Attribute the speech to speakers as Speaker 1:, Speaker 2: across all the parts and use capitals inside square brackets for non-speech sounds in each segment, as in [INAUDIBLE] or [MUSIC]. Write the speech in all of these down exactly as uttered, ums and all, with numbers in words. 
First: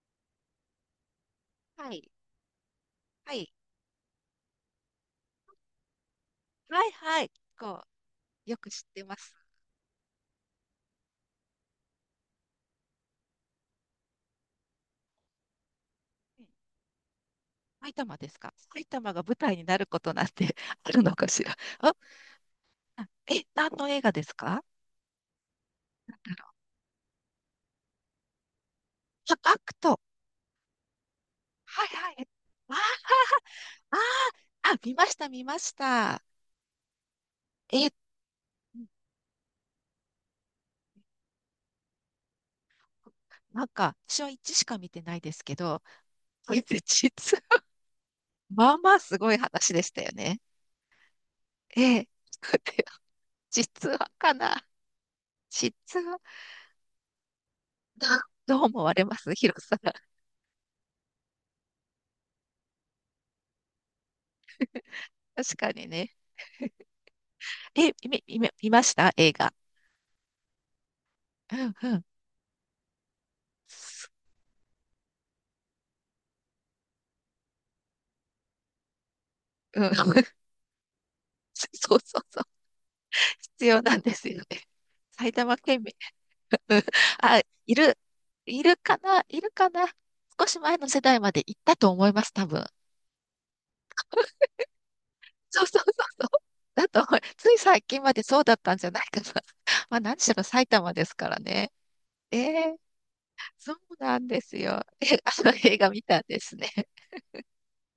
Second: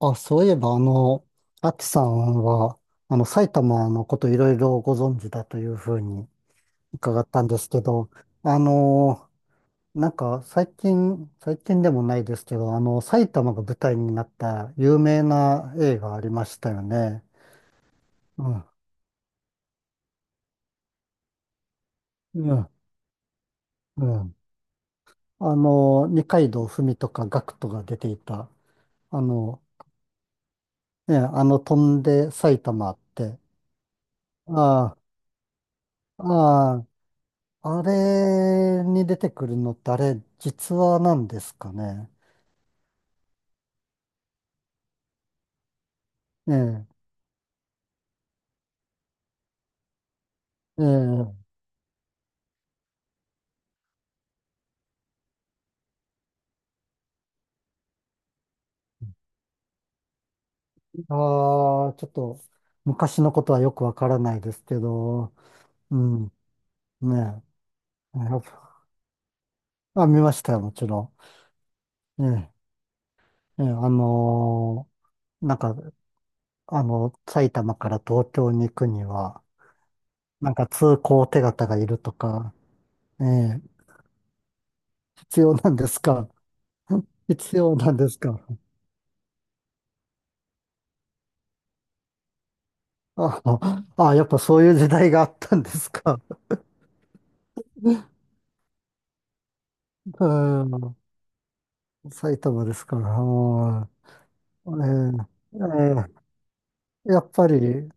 Speaker 1: あ、そういえば、あの、アキ
Speaker 2: は
Speaker 1: さ
Speaker 2: い。
Speaker 1: んは、あの、
Speaker 2: は
Speaker 1: 埼
Speaker 2: い。
Speaker 1: 玉のこといろいろご存知だというふうに
Speaker 2: はい
Speaker 1: 伺
Speaker 2: は
Speaker 1: っ
Speaker 2: い。
Speaker 1: たんですけ
Speaker 2: こ
Speaker 1: ど、
Speaker 2: う、よ
Speaker 1: あ
Speaker 2: く知ってま
Speaker 1: の、
Speaker 2: す。
Speaker 1: なんか最近、最近でもないですけど、あの、埼玉が舞台になった有名な映画あり
Speaker 2: う
Speaker 1: ま
Speaker 2: ん
Speaker 1: したよね。
Speaker 2: 埼玉です
Speaker 1: う
Speaker 2: か？
Speaker 1: ん、
Speaker 2: 埼玉が舞台になることなんて [LAUGHS] あるのかしら？あ、
Speaker 1: うん、
Speaker 2: あえ、何の映
Speaker 1: う
Speaker 2: 画です
Speaker 1: ん。
Speaker 2: か？
Speaker 1: あの、二階堂ふみとかガクトが出ていた、あ
Speaker 2: あ、ア
Speaker 1: の、
Speaker 2: クト。
Speaker 1: ね、あの、飛
Speaker 2: はい
Speaker 1: ん
Speaker 2: はい。
Speaker 1: で埼
Speaker 2: あ、
Speaker 1: 玉って、
Speaker 2: あ、あ、見
Speaker 1: あ
Speaker 2: ました、見ました。
Speaker 1: あ、ああ、あ
Speaker 2: え、う
Speaker 1: れ
Speaker 2: ん
Speaker 1: に出てくるのってあれ、実話なんですかね。
Speaker 2: なんか、私はいちしか見てないですけど、こ
Speaker 1: え
Speaker 2: れ
Speaker 1: え、
Speaker 2: 実は、まあまあすごい話でしたよね。
Speaker 1: ええ、
Speaker 2: ええ、[LAUGHS] 実はかな。実は、どどう思われます、ヒロさん？
Speaker 1: ああ、ちょっと昔のことはよくわからないですけど、
Speaker 2: 確かに
Speaker 1: う
Speaker 2: ね。
Speaker 1: ん、ね
Speaker 2: え、
Speaker 1: え、
Speaker 2: 見、
Speaker 1: やっ
Speaker 2: 見、見ました映画。
Speaker 1: ぱあ、見ましたよ、もちろ
Speaker 2: うんうん。
Speaker 1: ん。ええ、ええ、あ
Speaker 2: す
Speaker 1: のーなんか、あの、埼玉から東京に行くには、
Speaker 2: うん。[LAUGHS]
Speaker 1: なんか通行手形がい
Speaker 2: そ
Speaker 1: る
Speaker 2: う
Speaker 1: と
Speaker 2: そうそう。
Speaker 1: か、ええ、
Speaker 2: 必要なんですよね。埼
Speaker 1: 必要
Speaker 2: 玉
Speaker 1: なん
Speaker 2: 県
Speaker 1: で
Speaker 2: 民。
Speaker 1: すか？
Speaker 2: うん。
Speaker 1: [LAUGHS]
Speaker 2: あ、
Speaker 1: 必
Speaker 2: い
Speaker 1: 要なん
Speaker 2: る、
Speaker 1: ですか？
Speaker 2: いるかな？いるかな？少し前の世代まで行ったと思います、多分。
Speaker 1: [LAUGHS] ああ、やっぱそういう時代があった
Speaker 2: そ
Speaker 1: ん
Speaker 2: う
Speaker 1: で
Speaker 2: そうそ
Speaker 1: すか？
Speaker 2: うそう。だと思う、つい最近までそうだったんじゃないかな。[LAUGHS] まあ何
Speaker 1: う
Speaker 2: しろ埼玉
Speaker 1: ん、
Speaker 2: ですからね。え
Speaker 1: 埼玉で
Speaker 2: え、
Speaker 1: すから。
Speaker 2: そうなんです
Speaker 1: う
Speaker 2: よ。[LAUGHS]
Speaker 1: え
Speaker 2: え、あの映画見
Speaker 1: ー
Speaker 2: たん
Speaker 1: え
Speaker 2: ですね。
Speaker 1: ーやっぱり、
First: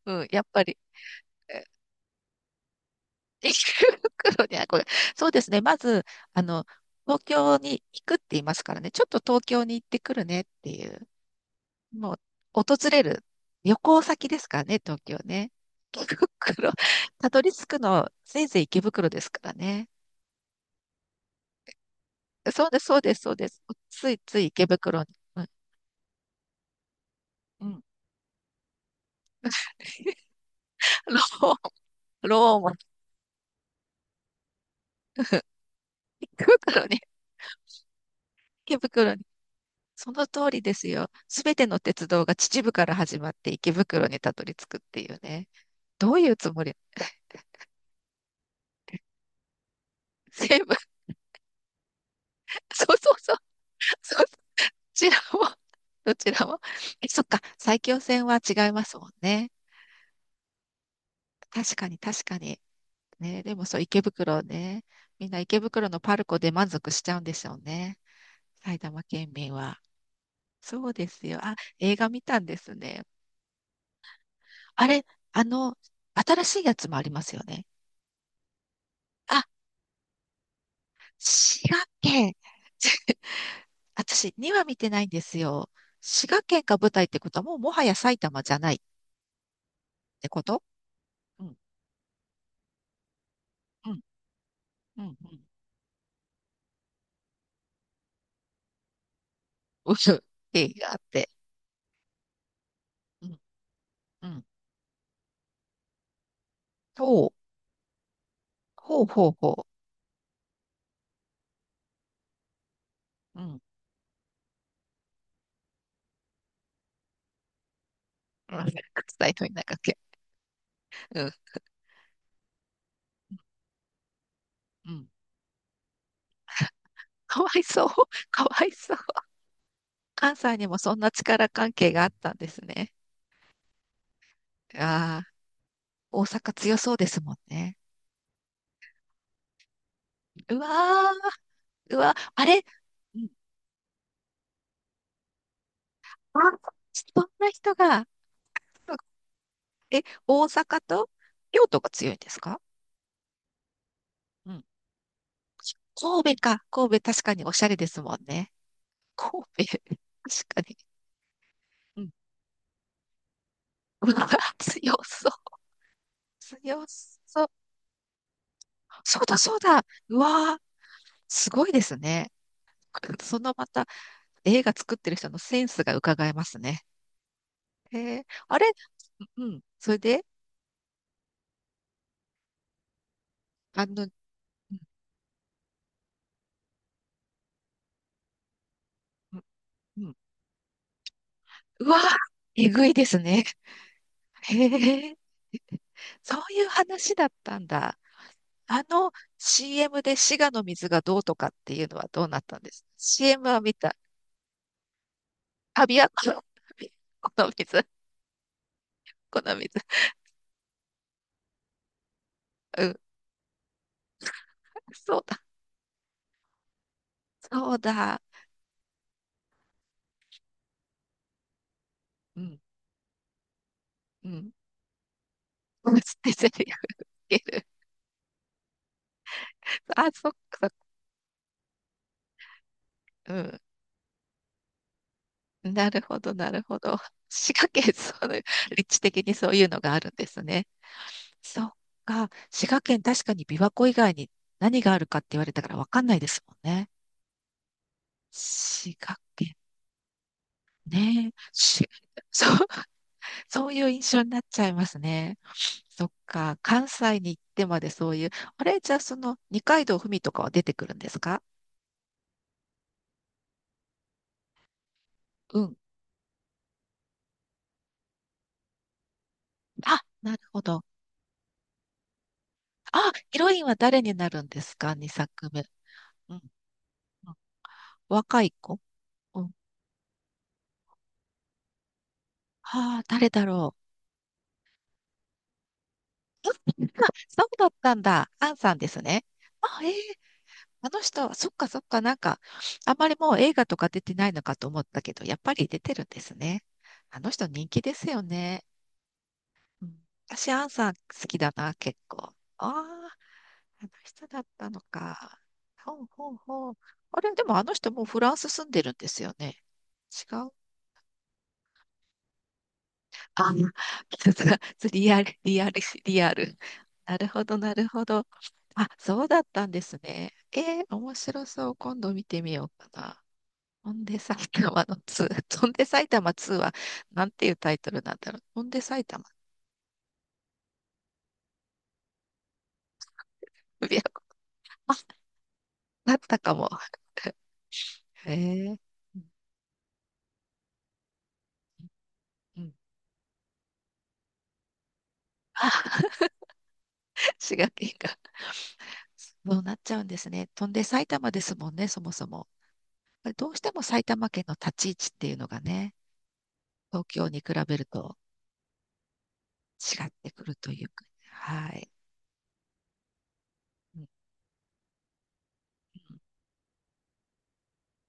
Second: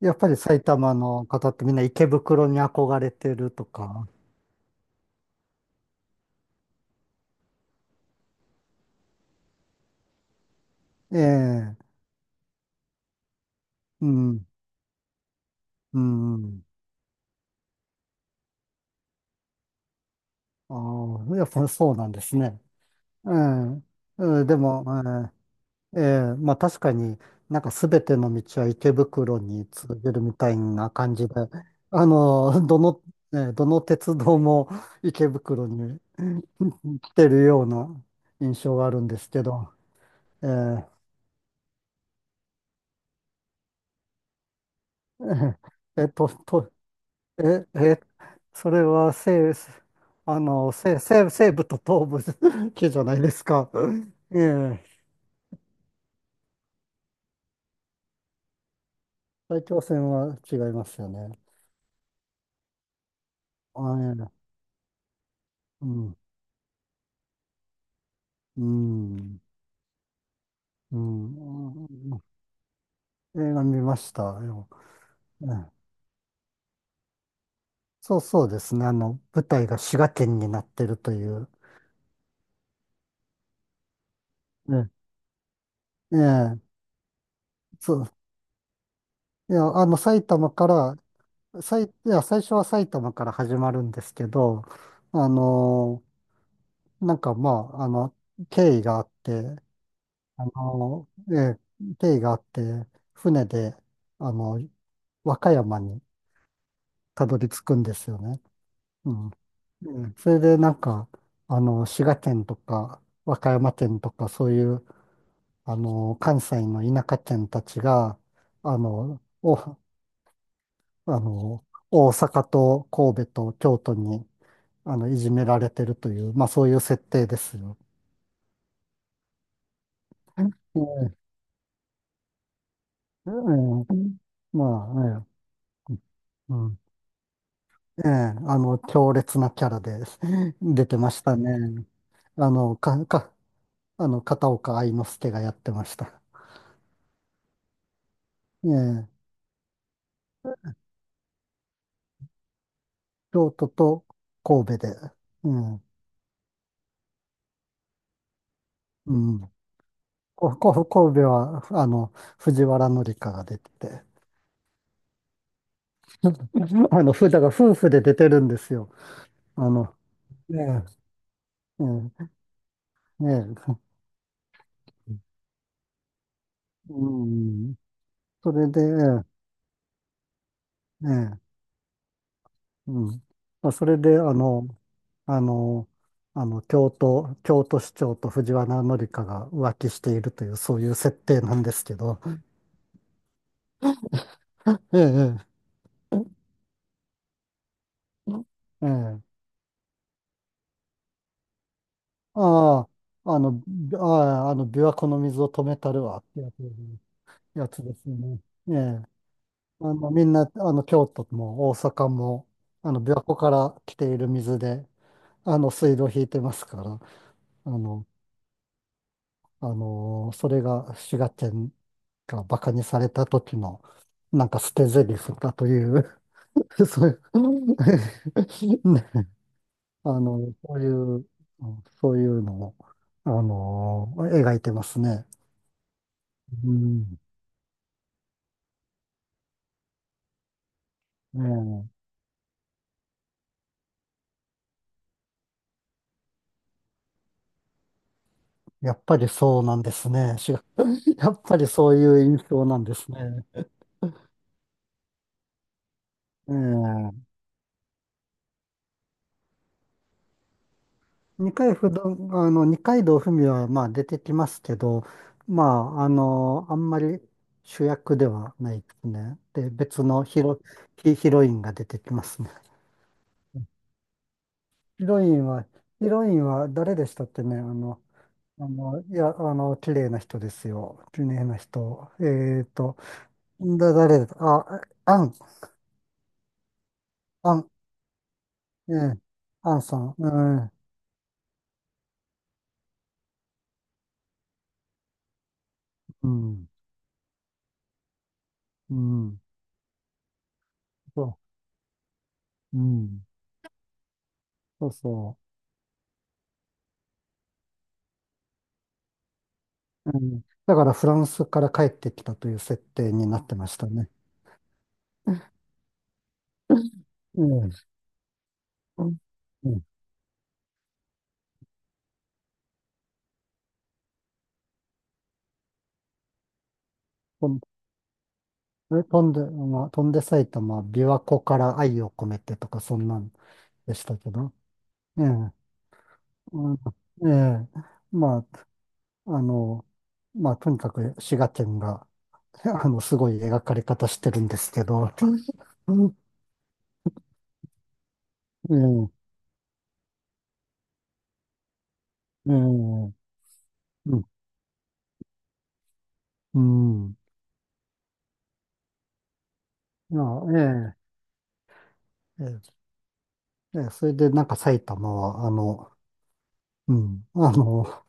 Speaker 1: やっ
Speaker 2: うん、
Speaker 1: ぱり
Speaker 2: やっぱ
Speaker 1: 埼
Speaker 2: り。
Speaker 1: 玉の方ってみんな池袋に憧れて
Speaker 2: [LAUGHS]
Speaker 1: ると
Speaker 2: 池
Speaker 1: か。
Speaker 2: 袋に憧れ、そうですね。まず、あの、東京に行くって言いますからね。ちょっと東京に行ってくるねっていう。
Speaker 1: ええ、
Speaker 2: もう、訪れる旅行
Speaker 1: う
Speaker 2: 先で
Speaker 1: ん、
Speaker 2: すからね、東京ね。
Speaker 1: う
Speaker 2: 池
Speaker 1: ん。
Speaker 2: 袋、たどり着くの、せいぜい池袋ですからね。
Speaker 1: ああ、やっぱそうなんですね。
Speaker 2: そうです、そうです、
Speaker 1: え
Speaker 2: そ
Speaker 1: え、
Speaker 2: うです。ついつ
Speaker 1: う
Speaker 2: い
Speaker 1: んで
Speaker 2: 池
Speaker 1: も、
Speaker 2: 袋に。うん、
Speaker 1: ええええまあ確かに、なん
Speaker 2: う
Speaker 1: か
Speaker 2: ん。
Speaker 1: 全ての道は池袋に通じるみたいな感じで、
Speaker 2: ロ
Speaker 1: あ
Speaker 2: ー、ロー
Speaker 1: の、
Speaker 2: も、
Speaker 1: どの、ね、どの鉄道も池
Speaker 2: [LAUGHS]
Speaker 1: 袋に
Speaker 2: 池袋に、
Speaker 1: 来てるような印
Speaker 2: 池
Speaker 1: 象があるん
Speaker 2: 袋
Speaker 1: で
Speaker 2: に。
Speaker 1: すけど、
Speaker 2: その
Speaker 1: え
Speaker 2: 通りです
Speaker 1: ー
Speaker 2: よ。すべての鉄道が秩父から始まって池袋にたどり着くっていう
Speaker 1: え
Speaker 2: ね。
Speaker 1: ーえっ
Speaker 2: どう
Speaker 1: と、
Speaker 2: いうつも
Speaker 1: と、
Speaker 2: り？
Speaker 1: え、え、それは生、あ
Speaker 2: 成
Speaker 1: の、
Speaker 2: ブ。
Speaker 1: 生、生、西部と東部 [LAUGHS]
Speaker 2: [LAUGHS] そ
Speaker 1: 系
Speaker 2: う
Speaker 1: じゃ
Speaker 2: そ
Speaker 1: な
Speaker 2: う
Speaker 1: いで
Speaker 2: そう。
Speaker 1: すか。
Speaker 2: そう、ど
Speaker 1: ええ、
Speaker 2: ちらも、どちらも。え、そっか。埼京線は違いますもんね。
Speaker 1: 大気汚染は違いますよね。
Speaker 2: 確かに、確かに。ね、でもそう、
Speaker 1: あ、
Speaker 2: 池
Speaker 1: ええ、
Speaker 2: 袋ね。みんな池
Speaker 1: う
Speaker 2: 袋のパ
Speaker 1: ん、
Speaker 2: ルコで満足しちゃうんでしょうね。
Speaker 1: う
Speaker 2: 埼玉県
Speaker 1: ん、
Speaker 2: 民は。そう
Speaker 1: う
Speaker 2: ですよ。あ、
Speaker 1: ん、
Speaker 2: 映画
Speaker 1: う
Speaker 2: 見
Speaker 1: ん、
Speaker 2: たんですね。
Speaker 1: 映画見ましたよ。
Speaker 2: あれ、あ
Speaker 1: ええ、
Speaker 2: の、新しいやつもありますよね。
Speaker 1: そうそうですね。あの、
Speaker 2: あ、
Speaker 1: 舞台が滋賀県になってるという。
Speaker 2: 滋賀県。[LAUGHS] 私、には
Speaker 1: え
Speaker 2: 見て
Speaker 1: え、
Speaker 2: ないんですよ。滋賀
Speaker 1: え
Speaker 2: 県が
Speaker 1: え、
Speaker 2: 舞台ってことは、もうもはや
Speaker 1: そう。
Speaker 2: 埼玉じゃない。
Speaker 1: いや、あの、
Speaker 2: っ
Speaker 1: 埼
Speaker 2: てこ
Speaker 1: 玉
Speaker 2: と？
Speaker 1: から
Speaker 2: うん、
Speaker 1: さい、いや、最初は埼玉から始まる
Speaker 2: う
Speaker 1: ん
Speaker 2: ん、
Speaker 1: ですけど、
Speaker 2: うん、う
Speaker 1: あ
Speaker 2: ん、
Speaker 1: のなんかまあ、あの、経緯があって、
Speaker 2: うん経
Speaker 1: あ
Speaker 2: 緯があっ
Speaker 1: の
Speaker 2: て。
Speaker 1: ええ、経緯があって、
Speaker 2: うん、
Speaker 1: 船で、
Speaker 2: う
Speaker 1: あ
Speaker 2: ん、
Speaker 1: の、和歌山に
Speaker 2: ほ
Speaker 1: た
Speaker 2: う、
Speaker 1: どり着くんですよね。
Speaker 2: ほう
Speaker 1: う
Speaker 2: ほ
Speaker 1: ん。
Speaker 2: うほ？
Speaker 1: うん、それでなんか、あの、滋賀県とか、和
Speaker 2: うん、う
Speaker 1: 歌
Speaker 2: ん。
Speaker 1: 山県とか、そういう、あの、関西の田舎県たちが、
Speaker 2: うん、伝
Speaker 1: あの、
Speaker 2: えといなか
Speaker 1: お、
Speaker 2: っけ。
Speaker 1: あ
Speaker 2: うん。
Speaker 1: の、大阪と神戸と京都に、
Speaker 2: う
Speaker 1: あ
Speaker 2: ん。
Speaker 1: の、いじめられてるという、まあそういう設定で
Speaker 2: かわ
Speaker 1: す
Speaker 2: い
Speaker 1: よ。
Speaker 2: そう。[LAUGHS] かわいそう。関
Speaker 1: え
Speaker 2: 西にもそんな
Speaker 1: え、
Speaker 2: 力関係があったんですね。
Speaker 1: ええ、ま
Speaker 2: あ
Speaker 1: あ、
Speaker 2: あ、
Speaker 1: ええ、
Speaker 2: 大阪
Speaker 1: う
Speaker 2: 強
Speaker 1: ん、
Speaker 2: そうですもんね。
Speaker 1: ええ、あの、強烈なキャラで [LAUGHS]
Speaker 2: う
Speaker 1: 出て
Speaker 2: わ
Speaker 1: ましたね。
Speaker 2: ー、うわ、あ
Speaker 1: あ
Speaker 2: れ、
Speaker 1: の、か、
Speaker 2: うん。
Speaker 1: か、あの、片岡愛之助がやってました。
Speaker 2: あ、そんな人が、
Speaker 1: え
Speaker 2: そう、
Speaker 1: え、
Speaker 2: え、大阪と京都が強いんですか？
Speaker 1: 京都と
Speaker 2: うん、
Speaker 1: 神戸で、ええ、
Speaker 2: 神戸か。神戸確かにおしゃれですもんね。
Speaker 1: うん。
Speaker 2: 神戸、確
Speaker 1: こ、
Speaker 2: かに。
Speaker 1: こ、神戸は、あ
Speaker 2: うん。
Speaker 1: の、藤原紀香が出てて、
Speaker 2: うわ、強そう、強
Speaker 1: [LAUGHS] あの、ふ、だ
Speaker 2: そ
Speaker 1: から
Speaker 2: う。
Speaker 1: 夫婦で出てるんですよ。
Speaker 2: そうだ、そう
Speaker 1: あ
Speaker 2: だ。
Speaker 1: の、
Speaker 2: う
Speaker 1: え
Speaker 2: わ
Speaker 1: え、
Speaker 2: ー、すごいです
Speaker 1: え
Speaker 2: ね。
Speaker 1: え、
Speaker 2: そ
Speaker 1: え
Speaker 2: のまた
Speaker 1: え、
Speaker 2: 映画作ってる人のセンスが伺えますね。
Speaker 1: うん。
Speaker 2: へえ、
Speaker 1: そ
Speaker 2: あれ、
Speaker 1: れで、え
Speaker 2: うん、それで、
Speaker 1: え、ええ、うん。まあ、そ
Speaker 2: あ
Speaker 1: れ
Speaker 2: の、う
Speaker 1: で、あの、あの、あの、京都、京都市長と藤原紀香
Speaker 2: ん、
Speaker 1: が浮気し
Speaker 2: う
Speaker 1: て
Speaker 2: ん、
Speaker 1: いるという、そういう設定なんです
Speaker 2: う
Speaker 1: け
Speaker 2: わー、
Speaker 1: ど、
Speaker 2: えぐいですね。へ
Speaker 1: ええ、
Speaker 2: え、
Speaker 1: え
Speaker 2: そういう話だったんだ。あ
Speaker 1: え、え
Speaker 2: の
Speaker 1: え、
Speaker 2: シーエム で滋賀の水がどうとかっていうのはどうなったんです？
Speaker 1: ああ、あ
Speaker 2: シーエム
Speaker 1: の、
Speaker 2: は見た。
Speaker 1: びああ、あの、琵琶湖の水を止め
Speaker 2: あ、
Speaker 1: た
Speaker 2: 琵
Speaker 1: る
Speaker 2: 琶
Speaker 1: わっ
Speaker 2: 湖
Speaker 1: て
Speaker 2: の、
Speaker 1: やつ、
Speaker 2: 琵琶湖の
Speaker 1: やつ
Speaker 2: 水、
Speaker 1: ですね。ええ、
Speaker 2: この水。
Speaker 1: あの、みんな、あの、京都も大阪も、
Speaker 2: う
Speaker 1: あ
Speaker 2: ん。
Speaker 1: の、琵琶湖から来ている水で、
Speaker 2: そうだ。
Speaker 1: あの、水道を引いてますから、あ
Speaker 2: そう
Speaker 1: の、
Speaker 2: だ。
Speaker 1: あのーそれが滋賀県
Speaker 2: う
Speaker 1: が馬
Speaker 2: ん。
Speaker 1: 鹿にされた時の、
Speaker 2: う
Speaker 1: なん
Speaker 2: ん。
Speaker 1: か捨て台詞だとい
Speaker 2: [LAUGHS] つ
Speaker 1: う
Speaker 2: てゼリ
Speaker 1: [LAUGHS]
Speaker 2: フつ
Speaker 1: そう
Speaker 2: ける。
Speaker 1: いう [LAUGHS] ね、
Speaker 2: あ、
Speaker 1: あ
Speaker 2: そっ
Speaker 1: の、
Speaker 2: か、そっ
Speaker 1: そうい
Speaker 2: か。
Speaker 1: う、そういうのを、あのー描いてますね。
Speaker 2: うん。なるほど、なる
Speaker 1: う
Speaker 2: ほど。
Speaker 1: ん。
Speaker 2: 滋賀県、そういう、立地的にそういうのがあるんですね。そっ
Speaker 1: ね
Speaker 2: か。滋賀県、確かに琵琶湖以外に何があるかって言われたからわかんないですもんね。
Speaker 1: え、
Speaker 2: 滋
Speaker 1: やっ
Speaker 2: 賀
Speaker 1: ぱり
Speaker 2: 県
Speaker 1: そうなんですね。滋賀 [LAUGHS] や
Speaker 2: ね。
Speaker 1: っぱり
Speaker 2: し、
Speaker 1: そういう印
Speaker 2: そう、
Speaker 1: 象なんですね。
Speaker 2: そういう印象になっちゃいますね。そっか。関西
Speaker 1: ええ、
Speaker 2: に行ってまでそういう、あれ、じゃあその二階堂ふみとかは出てくるんですか？
Speaker 1: 二階不動、あの、二階堂ふみはまあ出てきますけど、
Speaker 2: う
Speaker 1: ま
Speaker 2: ん。
Speaker 1: あ、あの、あんまり主役ではないですね。で、
Speaker 2: あ、
Speaker 1: 別の
Speaker 2: なる
Speaker 1: ヒロ、
Speaker 2: ほど。
Speaker 1: ヒ、ヒロインが出てきますね。
Speaker 2: あ、ヒロインは誰になるんですか？
Speaker 1: ヒ
Speaker 2: に
Speaker 1: ロイン
Speaker 2: 作目。
Speaker 1: は、ヒロ
Speaker 2: う
Speaker 1: イ
Speaker 2: ん、
Speaker 1: ンは誰でしたっ
Speaker 2: うん
Speaker 1: てね、あの、
Speaker 2: 若い
Speaker 1: あ
Speaker 2: 子。
Speaker 1: の、いや、
Speaker 2: うん、
Speaker 1: あの、綺麗な人ですよ。綺麗な人。えっと、
Speaker 2: ああ、誰だろう。
Speaker 1: だ、誰だ、あ、アン、
Speaker 2: そう
Speaker 1: ア
Speaker 2: だ
Speaker 1: ン、
Speaker 2: ったんだ。アンさんで
Speaker 1: え
Speaker 2: す
Speaker 1: え、
Speaker 2: ね。
Speaker 1: ア
Speaker 2: あ、
Speaker 1: ン
Speaker 2: ええ、
Speaker 1: さん、うん、
Speaker 2: あの人は、そっかそっか、なんか、あんまりもう映画とか出てないのかと思ったけど、やっぱり出てるんで
Speaker 1: う
Speaker 2: すね。
Speaker 1: ん、
Speaker 2: あの人人気ですよね。
Speaker 1: うん、
Speaker 2: うん、私、アンさん好き
Speaker 1: そ
Speaker 2: だな、結構。ああ、
Speaker 1: う、うん、
Speaker 2: あの人だったの
Speaker 1: そうそ
Speaker 2: か。
Speaker 1: う。
Speaker 2: ほうほうほう。あれ、でもあの人もうフランス住んでるんですよね。
Speaker 1: う
Speaker 2: 違
Speaker 1: ん、
Speaker 2: う、
Speaker 1: だからフランスから帰ってきたという設定になっ
Speaker 2: あ、
Speaker 1: てましたね。
Speaker 2: さすが、リアル、リアル、リアル。なるほど、な
Speaker 1: え
Speaker 2: る
Speaker 1: え、
Speaker 2: ほど。あ、
Speaker 1: うん、
Speaker 2: そうだった
Speaker 1: う
Speaker 2: んで
Speaker 1: ん、
Speaker 2: すね。えー、面白そう。今度見てみようかな。翔んで埼玉のつー。翔んで埼玉ツーは、なん
Speaker 1: 飛
Speaker 2: ていう
Speaker 1: ん
Speaker 2: タイトルなんだろう。翔んで
Speaker 1: え
Speaker 2: 埼
Speaker 1: 飛
Speaker 2: 玉。
Speaker 1: んで、まあ、飛んで埼玉、琵琶湖から愛を込めてとか、そんなんで
Speaker 2: い
Speaker 1: したけど。
Speaker 2: あ、
Speaker 1: ええ、
Speaker 2: だったかも。
Speaker 1: うん、え
Speaker 2: [LAUGHS]
Speaker 1: え、
Speaker 2: へ
Speaker 1: ま
Speaker 2: え。うん
Speaker 1: あ、あの、まあ、とにかく滋賀県が、
Speaker 2: うん
Speaker 1: [LAUGHS] あの、すごい描かれ方してるんですけど。う
Speaker 2: あ、
Speaker 1: ん、
Speaker 2: 滋賀県が。
Speaker 1: え
Speaker 2: そうなっちゃうんですね。飛んで埼玉ですもんね、そもそも。
Speaker 1: え、ええ、うん、
Speaker 2: どうしても埼玉県の立ち位置っていうのがね、
Speaker 1: う
Speaker 2: 東
Speaker 1: ん。
Speaker 2: 京に比べると。違っ
Speaker 1: い
Speaker 2: てくるという
Speaker 1: や、
Speaker 2: かね、はい。
Speaker 1: ええ、ええ、ええ、
Speaker 2: うん、
Speaker 1: それでなんか埼玉は、あの、
Speaker 2: う
Speaker 1: うん。あの、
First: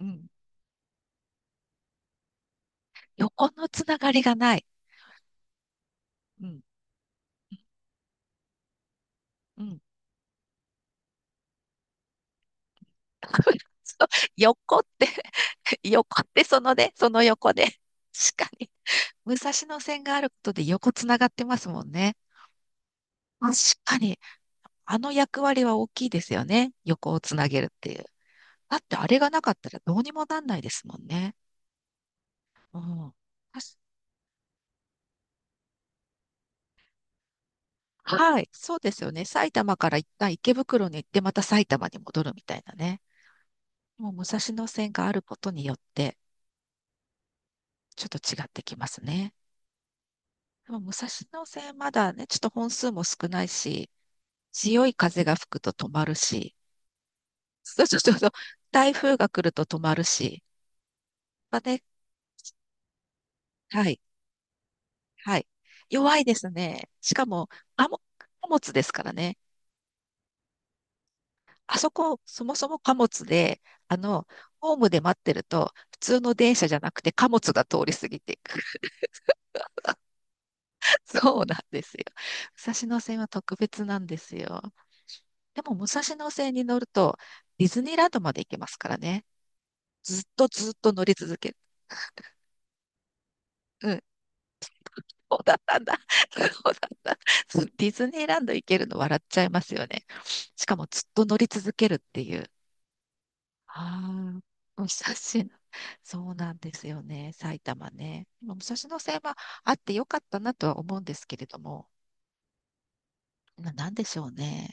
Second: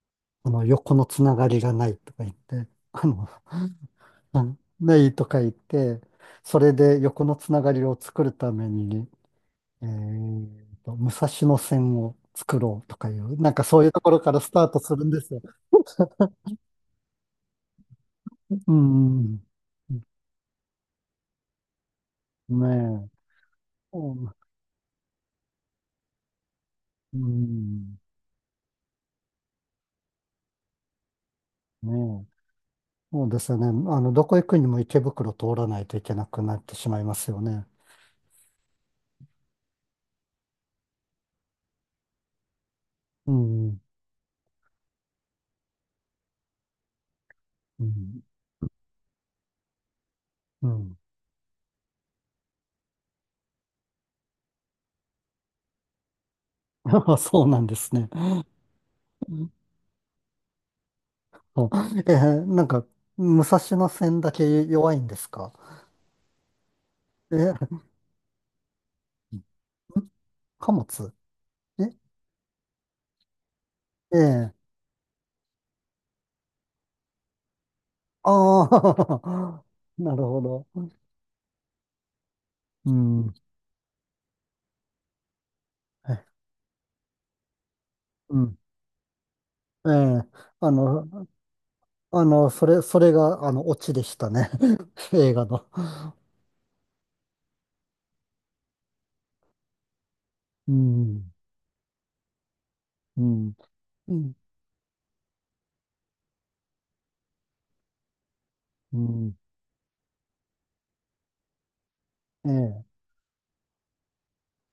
Speaker 2: ん、うん
Speaker 1: この横のつながりがないとか言って、あの、
Speaker 2: 横のつながりがな
Speaker 1: あ
Speaker 2: い。
Speaker 1: ないとか言って、
Speaker 2: う
Speaker 1: そ
Speaker 2: ん、
Speaker 1: れで横のつながりを作るために、
Speaker 2: うん。
Speaker 1: えーと、武蔵野線を作ろうとかいう、なんか
Speaker 2: [LAUGHS]
Speaker 1: そういう
Speaker 2: そ
Speaker 1: と
Speaker 2: う
Speaker 1: ころからスター
Speaker 2: 横
Speaker 1: ト
Speaker 2: っ
Speaker 1: する
Speaker 2: て
Speaker 1: んですよ。
Speaker 2: [LAUGHS] 横ってそのね、その横で。確かに。
Speaker 1: う
Speaker 2: 武
Speaker 1: ん。
Speaker 2: 蔵野線があることで横つながってますもんね。
Speaker 1: ね
Speaker 2: 確
Speaker 1: え。
Speaker 2: かに。
Speaker 1: う
Speaker 2: あの役割は大きいですよね。横をつなげるってい
Speaker 1: ん。
Speaker 2: う。だってあれがなかったらどうにもなんないですもんね。
Speaker 1: ねえ。
Speaker 2: うん。
Speaker 1: そうですよね。あ
Speaker 2: 確
Speaker 1: の、どこ行くにも池袋通らないといけなくなってしまいますよね。
Speaker 2: はい。そうですよね。埼玉から一旦池袋に行って、また埼玉に戻るみたいなね。
Speaker 1: うん。
Speaker 2: もう武蔵野線があることによって、
Speaker 1: う
Speaker 2: ちょっと
Speaker 1: ん。
Speaker 2: 違ってきますね。
Speaker 1: う
Speaker 2: でも武
Speaker 1: ん。
Speaker 2: 蔵野線まだね、ちょっと本数も少ないし、強い風が吹くと止まるし、
Speaker 1: [LAUGHS] そうなんで
Speaker 2: そう
Speaker 1: す
Speaker 2: そう
Speaker 1: ね。
Speaker 2: そうそう、台風が来ると止まるし、まあね、
Speaker 1: あえーなんか、武蔵
Speaker 2: は
Speaker 1: 野
Speaker 2: い、
Speaker 1: 線だけ弱いんです
Speaker 2: はい。
Speaker 1: か？
Speaker 2: 弱いですね。しか
Speaker 1: え
Speaker 2: も、
Speaker 1: ー、
Speaker 2: 貨物貨物ですからね。
Speaker 1: [LAUGHS] 貨物、
Speaker 2: あ
Speaker 1: え、
Speaker 2: そこ、そもそも貨物で、あ
Speaker 1: え
Speaker 2: の、
Speaker 1: え
Speaker 2: ホームで待ってると、普通の電車じゃなくて貨物が通り過ぎていく。
Speaker 1: ああー、[LAUGHS] なるほど。
Speaker 2: [LAUGHS] そうなんですよ。武蔵
Speaker 1: う
Speaker 2: 野線は
Speaker 1: ん、
Speaker 2: 特別なんですよ。でも、武蔵野
Speaker 1: え、
Speaker 2: 線に乗ると、ディズニーランドま
Speaker 1: う
Speaker 2: で行け
Speaker 1: ん、
Speaker 2: ますからね。
Speaker 1: え
Speaker 2: ず
Speaker 1: え、
Speaker 2: っとず
Speaker 1: あ
Speaker 2: っと乗り
Speaker 1: の、
Speaker 2: 続ける。
Speaker 1: あの、それ、それが、あの、オ
Speaker 2: う
Speaker 1: チ
Speaker 2: ん。
Speaker 1: でしたね。[LAUGHS] 映
Speaker 2: そう
Speaker 1: 画
Speaker 2: だっ
Speaker 1: の。
Speaker 2: たんだ。[LAUGHS] そうだった。そうディズニーランド行けるの笑っちゃいますよね。し
Speaker 1: う
Speaker 2: かも、ずっと
Speaker 1: ん、
Speaker 2: 乗り続けるっていう。
Speaker 1: うん、うん、
Speaker 2: ああ、武蔵野。そうなんですよね。埼玉ね。今武蔵
Speaker 1: う
Speaker 2: 野線
Speaker 1: ん、
Speaker 2: はあってよかったなとは思うんですけれども、
Speaker 1: ええ、
Speaker 2: な、なんでしょうね。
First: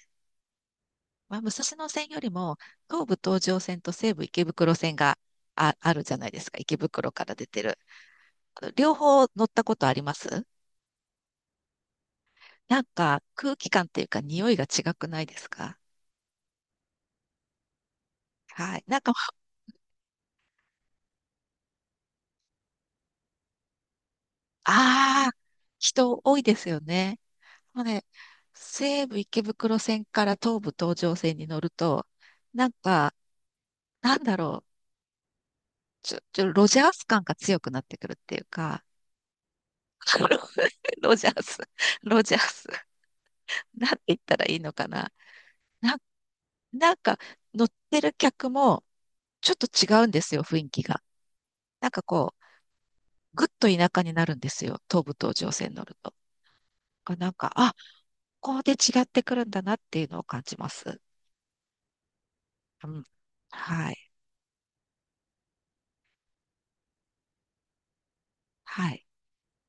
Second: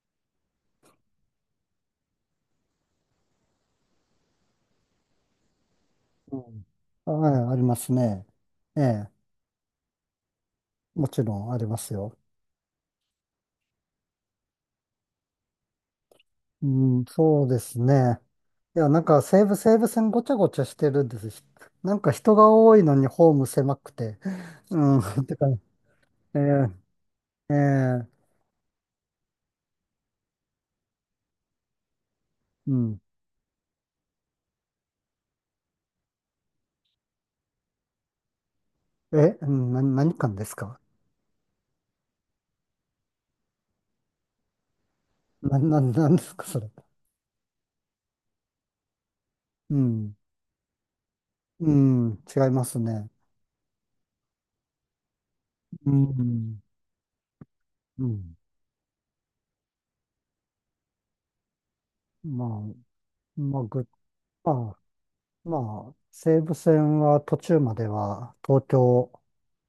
Speaker 2: まあ、武蔵野線よりも東武東上線と西武池袋線があ、あるじゃない
Speaker 1: う
Speaker 2: ですか。
Speaker 1: ん、
Speaker 2: 池袋か
Speaker 1: は
Speaker 2: ら出
Speaker 1: い、あ
Speaker 2: て
Speaker 1: りま
Speaker 2: る。
Speaker 1: すね。
Speaker 2: あの
Speaker 1: え
Speaker 2: 両方
Speaker 1: え、
Speaker 2: 乗ったことあります？
Speaker 1: もちろんありますよ。
Speaker 2: なんか空気感っていうか匂いが違くないですか？
Speaker 1: うん、そうですね。
Speaker 2: は
Speaker 1: い
Speaker 2: い。
Speaker 1: や、
Speaker 2: なん
Speaker 1: なん
Speaker 2: か、
Speaker 1: か西武西武線ごちゃごちゃしてるんですし。なんか人が多いのにホーム狭くて。[LAUGHS] うん、[LAUGHS] っ
Speaker 2: ああ、
Speaker 1: てか、
Speaker 2: 人多
Speaker 1: え
Speaker 2: いです
Speaker 1: ー、
Speaker 2: よね。
Speaker 1: え
Speaker 2: もうね、
Speaker 1: ー、
Speaker 2: 西武池袋線から東武東上線に乗ると、なん
Speaker 1: うん。
Speaker 2: か、なんだろう、ちょ、ちょ、ロジャース感が強くなってくるっていうか、
Speaker 1: え、うん、な、何館です
Speaker 2: [LAUGHS]
Speaker 1: か？
Speaker 2: ロジャース、ロジャース。なんて言ったらいいのかな。
Speaker 1: な、な、
Speaker 2: な、
Speaker 1: なんですか、それ。
Speaker 2: なんか乗ってる客もちょっと
Speaker 1: う
Speaker 2: 違うん
Speaker 1: ん、
Speaker 2: ですよ、雰囲気が。
Speaker 1: う
Speaker 2: なんか
Speaker 1: ん、
Speaker 2: こう、
Speaker 1: 違いますね。
Speaker 2: ぐっと田舎になるんですよ、東武東上線乗
Speaker 1: う
Speaker 2: ると。
Speaker 1: ん、
Speaker 2: あなんか、あ、
Speaker 1: うん。
Speaker 2: ここで違ってくるんだなっていうのを感じます。
Speaker 1: ま
Speaker 2: う
Speaker 1: あ、
Speaker 2: ん。
Speaker 1: まあ、ぐ、
Speaker 2: はい。
Speaker 1: まあ、まあ、西武線は途中までは東
Speaker 2: はい。
Speaker 1: 京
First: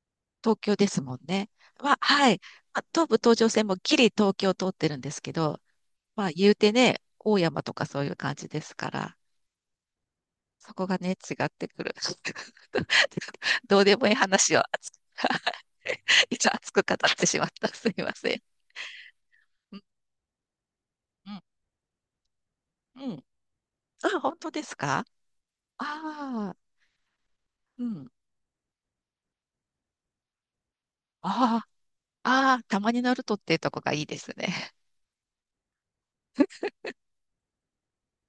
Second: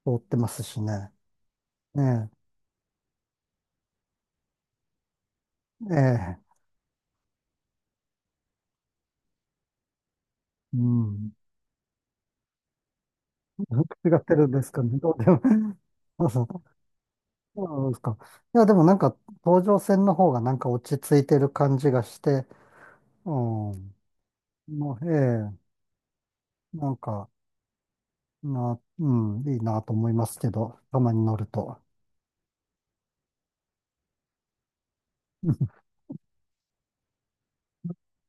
Speaker 1: 通ってま
Speaker 2: 東
Speaker 1: す
Speaker 2: 京
Speaker 1: し
Speaker 2: です
Speaker 1: ね。
Speaker 2: もんね。まあ、は
Speaker 1: ね
Speaker 2: い。まあ、東武東上線もギリ東京通ってるんですけど、
Speaker 1: え、え
Speaker 2: まあ、言う
Speaker 1: え、
Speaker 2: てね、大山とかそういう感じですから、そ
Speaker 1: う
Speaker 2: こがね、
Speaker 1: ん。
Speaker 2: 違ってくる。[LAUGHS] どうで
Speaker 1: [LAUGHS]
Speaker 2: もいい
Speaker 1: 違ってるん
Speaker 2: 話を。
Speaker 1: ですかね。どうでも。[LAUGHS]
Speaker 2: [LAUGHS] 一応熱く語ってしまっ
Speaker 1: そ
Speaker 2: た。
Speaker 1: うな
Speaker 2: す
Speaker 1: ん
Speaker 2: い
Speaker 1: です
Speaker 2: ま
Speaker 1: か。
Speaker 2: せん。
Speaker 1: いや、でもなんか、東
Speaker 2: う
Speaker 1: 上
Speaker 2: ん、
Speaker 1: 線の方がなんか落ち着い
Speaker 2: う
Speaker 1: て
Speaker 2: ん、
Speaker 1: る感じがして、
Speaker 2: うん。
Speaker 1: うん。
Speaker 2: あ、本当です
Speaker 1: も
Speaker 2: か？
Speaker 1: う、え
Speaker 2: ああ
Speaker 1: え、なんか、
Speaker 2: ー、うん。
Speaker 1: な、うん、いいなと思いますけど、たまに乗る
Speaker 2: あ
Speaker 1: と。
Speaker 2: あ、ああ、たまにナルトっていうとこがいいですね。